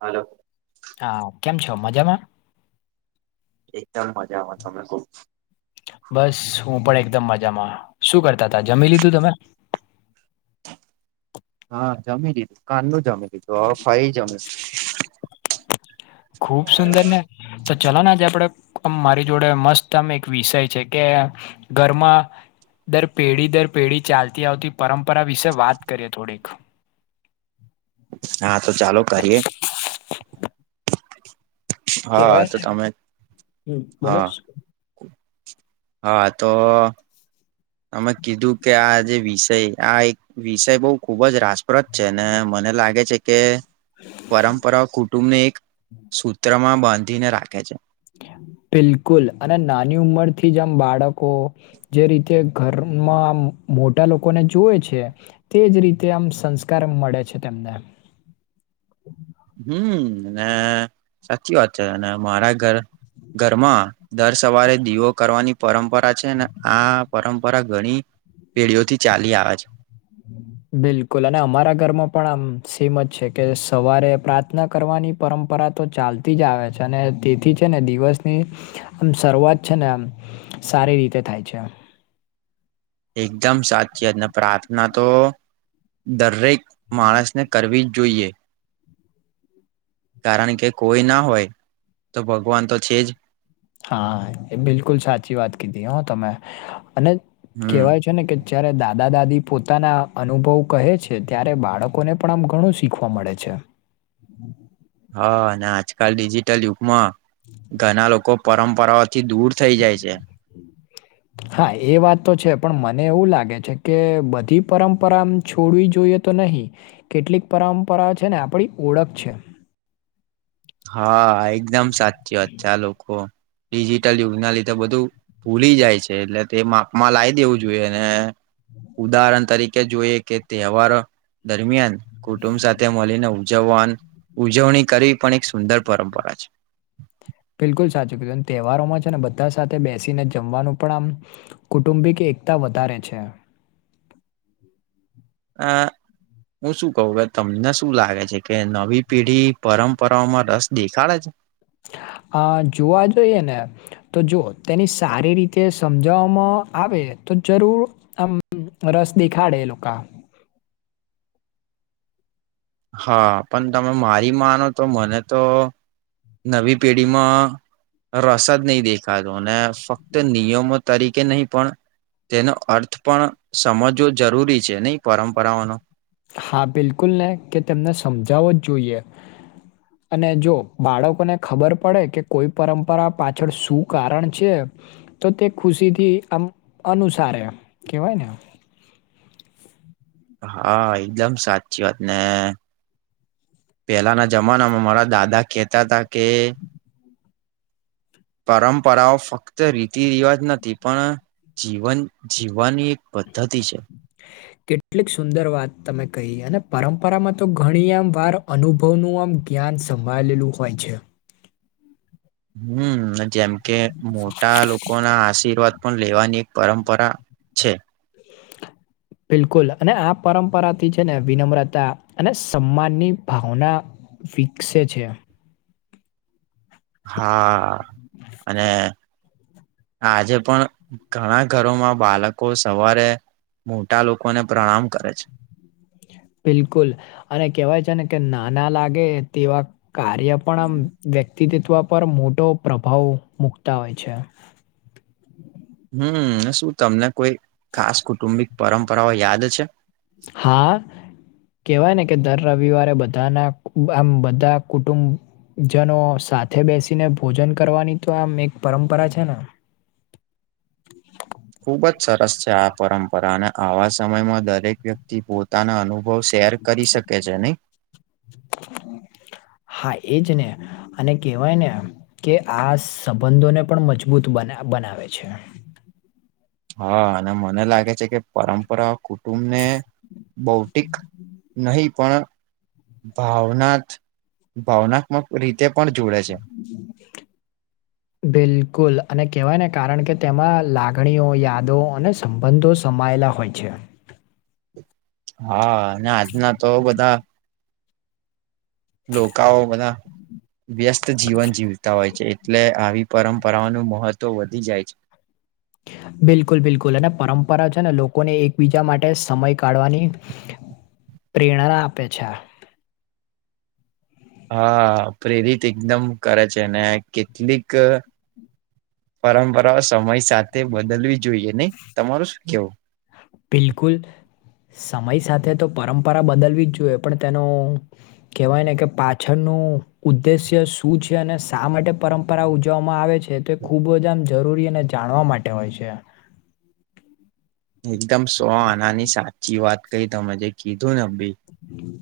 Hello હા, કેમ છો મજામાં? એકદમ મજામાં તમે ખુબ બસ હું પણ એકદમ મજામાં શું કરતા તા જમી લીધું તમે હા, જમી દીધું કાર નુ જમી લીધું હવે ફઈ જમીશ ખૂબ સુંદર ને તો ચલો ને આજે આપડે અમ મારી જોડે મસ્ત આમ એક વિષય છે કે ઘરમાં દર પેઢી દર પેઢી ચાલતી આવતી પરંપરા વિશે વાત કરીએ થોડીક [inaudible] હા, તો ચાલો કરીએ હા, કેવાય તો ને તમે હમ બોલો હા હા, તો અમે કીધું કે આ જે વિષય આ એક વિષય બઉ ખુબ જ રાસ પ્રદ છે ને મને લાગે છે કે પરંપરાઓ કુટુંબને એક સૂત્ર માં બાંધીને રાખે છે. બિલકુલ અને નાની ઉંમરથી જેમ બાળકો જે રીતે ઘરમાં મોટા લોકોને જોએ છે, તેજ રીતે આમ સંસ્કાર મળે છે, તેમને હમ્મ ને સાચી વાત છે, અને મારા ઘર ઘરમાં દર સવારે દીવો કરવાની પરંપરા છે ને, આ પરંપરા ઘણી પેઢીઓ થી ચાલી આવે છે બિલકુલ અને અમારા ઘરમાં પણ આમ સેમ જ છે કે સવારે પ્રાત પ્રાર્થના કરવાની પરંપરા તો ચાલતી જ આવે છે, અને તેથી છે ને દિવસની આમ શરૂઆત છે ને આમ સારી રીતે થાય છે. એકદમ સાચી જ ને પ્રાર્થના તો દરેક માણસને કરવી જ જોઈએ કારણ કે કોઈ ના હોય તો ભગવાન તો છે જ. હા એ બિલકુલ સાચી વાત કીધી હો તમે અને હમ કેહેવાય છે ને કે જ્યારે દાદા દાદી પોતાના અનુભવ કહે છે, ત્યારે બાળકોને પણ આમ ઘણું શીખવા મળે છે. હા અને આજકાલ ડિજિટલ યુગમાં ઘણા લોકો. પરંપરાઓથી દૂર થઈ જાય છે. હા એ વાત તો છે પણ મને એવું લાગે છે કે બધી પરંપરા છોડવી જોઈએ. તો નહી કેટલીક પરંપરા છે ને આપડી ઓળખ છે. હા એકદમ સાચી વાત છે આ લોકો. ડિજિટલ યુગના લીધે બધું ભૂલી જાય છે એટલે તે માપ માં લાવી દેવું જોઈએ ને. ઉદાહરણ તરીકે જોઈએ કે તહેવારો દરમિયાન કુટુંબ સાથે મળીને ઉજવવા ઉજવણી કરવી પણ એક સુંદર પરંપરા છે. બિલકુલ સાચું કીધું તહેવારોમાં છે ને બધા સાથે બેસીને જમવાનું પણ આમ કુટુંબિક એકતા વધારે છે. [inaudible] હું શું કું કે તમને શું લાગે છે કે નવી પેઢી પરંપરાઓમાં રસ દેખાડે છે? હ જોવા જોઈએ ને તો જો તેની સારી રીતે સમજવામાં આવે તો જરૂર આમ રસ દેખાડે એ લોકો. હા પણ તમે મારી માનો તો મને તો નવી પેઢીમાં રસાદ નહીં દેખાતો અને ફક્ત નિયમો તરીકે નહી પણ તેનો અર્થ પણ સમજવો જરૂરી છે નહી પરંપરાઓનો. હા બિલકુલને કે તેમને સમજાવો જ જોઈએ. અને જો બાળકોને ખબર પડે કે કોઈ પરંપરા પાછળ શું કારણ છે. તો તે ખુશી થી આમ અનુસારે કેહેવાય ને. હા એકદમ સાચી વાત ને પેલાના જમાનામાં મારા દાદા કેહેતા હતા કે પરંપરાઓ ફક્ત રીતિ રિવાજ નથી પણ જીવન જીવવાની એક પદ્ધતિ છે. [inaudible] કેટલીક સુંદર વાત તમે કહી અને પરંપરામાં તો ઘણી આમ વાર અનુભવનું આમ જ્ઞાન સંભાળેલું હોય છે. હમ જેમ કે મોટા લોકો ના આશીર્વાદ પણ લેવાની એક પરંપરા છે. [inaudible] બિલકુલ અને આ પરંપરાથી છે ને વિનમ્રતા અને સન્માનની ભાવના વિક્સે છે. હા અને આજે પણ ઘણા ઘરોમાં બાળકો સવારે મોટા લોકોને પ્રણામ કરે છે. બિલકુલ અને કેહેવાય છે ને કે નાના લાગે તેવા કાર્ય પણ આમ વ્યક્તિતવ પર મોટો પ્રભાવ મુકતા હોય છે. હમ શું તમને કોઈ ખાસ કુટુંબિક પરંપરાઓ યાદ છે. હા. કહેવાય ને કે દર રવિવારે બધાના આમ બધા કુટુંબ જનો સાથે બેસીને ભોજન કરવાની તો આમ એક પરંપરા છે ને. ખુબ જ સરસ છે આ પરંપરા અને આવા સમયમાં દરેક વ્યક્તિ પોતાના અનુભવ શેર કરી શકે છે નહી. હા એજ ને. અને કેહેવાય ને કે આ સંબંધોને પણ મજબૂત બનાવે છે. હા અને મને લાગે છે કે પરંપરા તુમને બૌટિક નહીં પણ ભાવનાત્ ભાવનાત્મક રીતે પણ જોડે છે. [inaudible] બિલકુલ અને કેહવાયને કારણ કે તેમાં લાગણીઓ યાદો અને સંબંધો સમાયેલા હોય છે. હા અને આજના તો બધા લોકાઓ બધા વ્યસ્ત જીવન જીવતા હોય છે એટલે આવી પરંપરાઓનું મહત્વ વધી જાય છે. બિલકુલ બિલકુલ અને પરંપરા છે ને લોકોને એકબીજા માટે સમય કાઢવાની પ્રેરણા આપે છે. હા પ્રેરિત એકદમ કરે છે, ને કેટલીક પરંપરાઓ સમય સાથે બદલવી જોઈએ નહીં? તમારું શું કેવું? બિલકુલ. સમય સાથે તો પરંપરા બદલવી જ જોઈએ, પણ તેનો કહેવાય ને કે પાછળનું ઉદ્દેશ્ય શું છે? અને શા માટે પરંપરા ઉજવવામાં આવે છે? તે ખૂબ જ આમ જરૂરી અને જાણવા માટે હોય છે. એકદમ સો આનાની સાચી વાત કહી, તમે જે કીધું ને અભી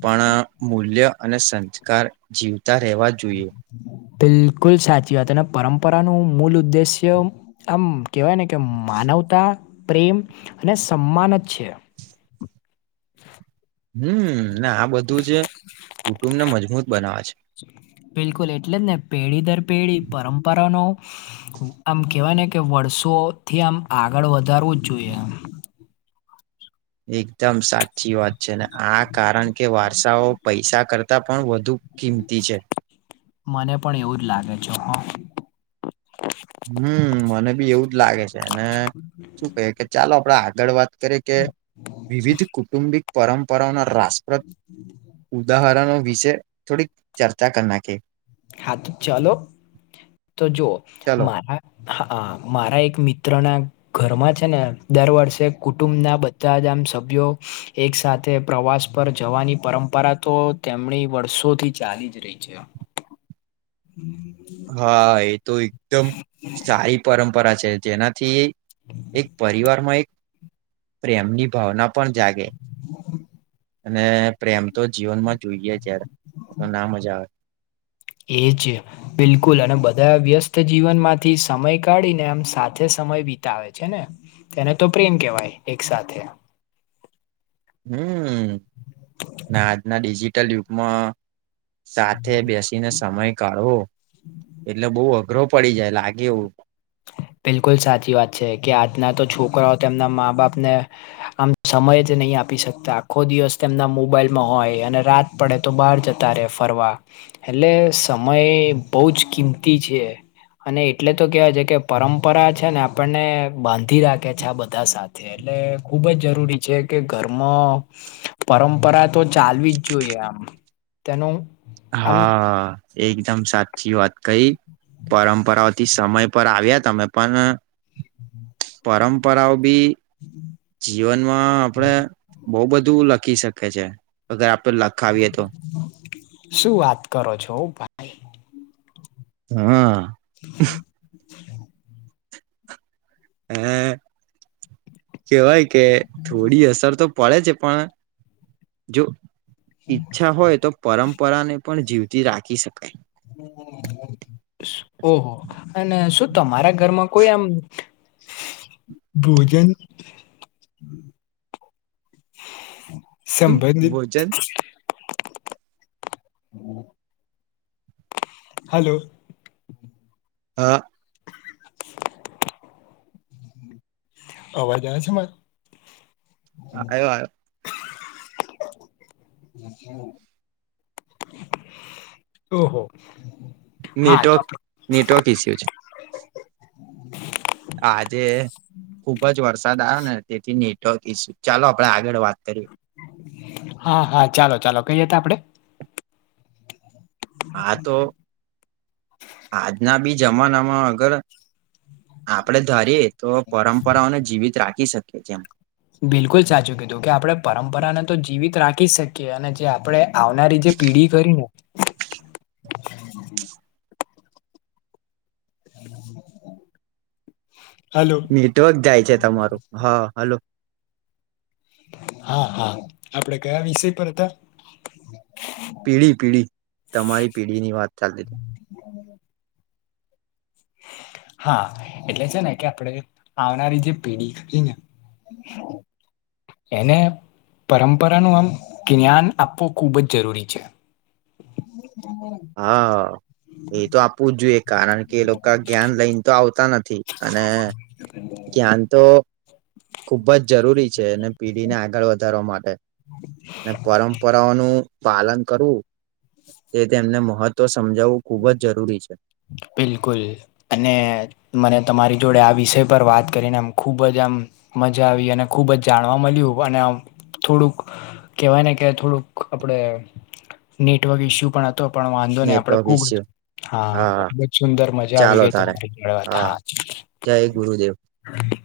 પણ મૂલ્ય અને સંસ્કાર જીવતા રહેવા જોઈએ. બિલકુલ સાચી વાત. અને પરંપરાનું મૂલ ઉદ્દેશ્ય આમ કહેવાય ને કે માનવતા, પ્રેમ, અને સમ્માન જ છે. હમ્મ. ને આ બધું જે કુટુંબને મજબૂત બનાવે છે. બિલકુલ એટલે જ ને. પેઢી દર પેઢી પરંપરાનો આમ કેવાય ને કે વર્ષોથી આમ આગળ વધારવું જ જોઈએ એમ. એકદમ સાચી વાત છે. ને આ કારણ કે વારસાઓ પૈસા કરતા પણ વધુ કિંમતી છે. મને પણ એવું જ લાગે છે હો! હમ્મ મને બી એવું જ લાગે છે. અને શું કેય કે ચાલો આપડે આગળ વાત તરીકે વિવિધ કુંટુંબિક પરંપરાના રાસપ્રદ ઉદાહરણો વિશે થોડીક ચર્ચા કર નાખે. હા તો ચાલો! તો જોવો ચલો મારા હા, હા મારા એક મિત્રના ઘરમાં છેને દર વર્ષે કુટુંબના બધા જ આમ સભ્યો એક સાથે પ્રવાસ પર જવાની પરંપરા તો તેમની વર્ષોથી ચાલી જ રહી છે એમ. હમ્મ. હા એ તો એકદમ સારી પરંપરા છે. જેનાથી એક પરિવારમાં એક પ્રેમની ભાવના પણ જાગે. [inaudible] અને પ્રેમ તો જીવનમાં જોઈએ જ યાર. તો ના મજા આવે. એ જ. બિલકુલ અને બધા વ્યસ્ત જીવનમાંથી સમય કાઢીને આમ સાથે સમય વિતાવે છેને. તેને તો પ્રેમ કહેવાય એક સાથે. હમ્મ. ને આજના ડિજિટલ યુગમાં સાથે બેસીને સમય કાઢવો એટલે બહુ અઘરો પડી જાય, લાગે એવું. બિલકુલ સાચી વાત છે કે આજના તો છોકરાઓ તેમના મા બાપને આમ સમય જ નહી આપી શકતા, આખો દિવસ તેમના મોબાઈલમાં હોય, અને રાત પડે તો બહાર જતા રે ફરવા. એટલે સમય બહુ જ કિંમતી છે, અને એટલે તો કેવાય છે કે પરંપરા છે ને આપણને બાંધી રાખે છે આ બધા સાથે. એટલે ખુબ જ જરૂરી છે કે ઘરમાં પરંપરા તો ચાલવી જ જોઈએ આમ. તેનું આમ હા, એકદમ સાચી વાત કહી. પરંપરાઓથી સમય પર આવ્યા તમે પણ, પરંપરાઓ બી [inaudible] જીવનમાં આપડે બહુ બધું લખી શકે છે. અગર આપણે લખ શું વાત કરો છો? [unintelligible] હા. [inaudible] હ કેવાય કે થોડી અસર તો પડે છે પણ જો ઈચ્છા હોય તો પરંપરા ને પણ જીવતી રાખી શકાય હ ઓહો અને શું તમારા ઘરમાં કોઈ આમ ભોજન શું સંભર ભોજન હાલો હા. અવાજ આવે છે મારે આયો આયો ઓહો હા તો નેટવર્ક આપણે- નેટવર્ક ઇસ્યુ છે આજે ખુબ જ વરસાદ આવ્યો ને તેથી નેટ ઈશ ચાલો આપડે આગળ વાત કરીએ હા હા ચાલો ચાલો કઈ હતા આપડે હા તો આજના બી જમાના માં અગર આપડે ધારીએ તો પરંપરાઓને જીવિત રાખી શકીએ જેમ બિલકુલ સાચું કીધું કે આપડણે પરંપરાને તો જીવિત રાખી શકીએ અને જે આપણે આવનારી જે પીઢી કરી ને હલો નેટવર્ક જાય છે તમારું હા હલો હા હા આપડે કયા વિષય પર હતા પીળી પીળી તમારી પીઢી ની વાત ચાલતી [inaudible] હા એટલે છે ને કે આપણે આવનારી જે પેઢી કરી ને એને પરંપરાનું આમ જ્ઞાન આપવું ખૂબ જ જરૂરી છે હ હ હા હ એ તો આપવું જ જોઈએ કારણ કે એ લોકો જ્ઞાન લઈને તો આવતા નથી અને જ્ઞન તો ખુબ જ જરૂરી છે એને પીઢી ને આગળ વધારવા માટે પરંપરાઓનું પાલન કરવું તે તેમને મહત્વ તો સમજાવવું ખુબ જ જરૂરી છે બિલકુલ અને મને તમારી જોડે આ વિષય પર વાત કરીને આમ ખૂબ જ આનંદ મજા આવી અને ખૂબ જ જાણવા મળ્યું અને આ થોડુંક કેવાય ને કે થોડુંક આપણે નેટવર્ક ઈસ્યુ પણ હતો પણ વાંધો નહી આપડે નેટવર્ક ખુબ વિશે હા ખુબ જ સુંદર મજા આવી ચાલો ગઈ તારે તમારી જોડ વાત હા જય ગુરુદેવ હા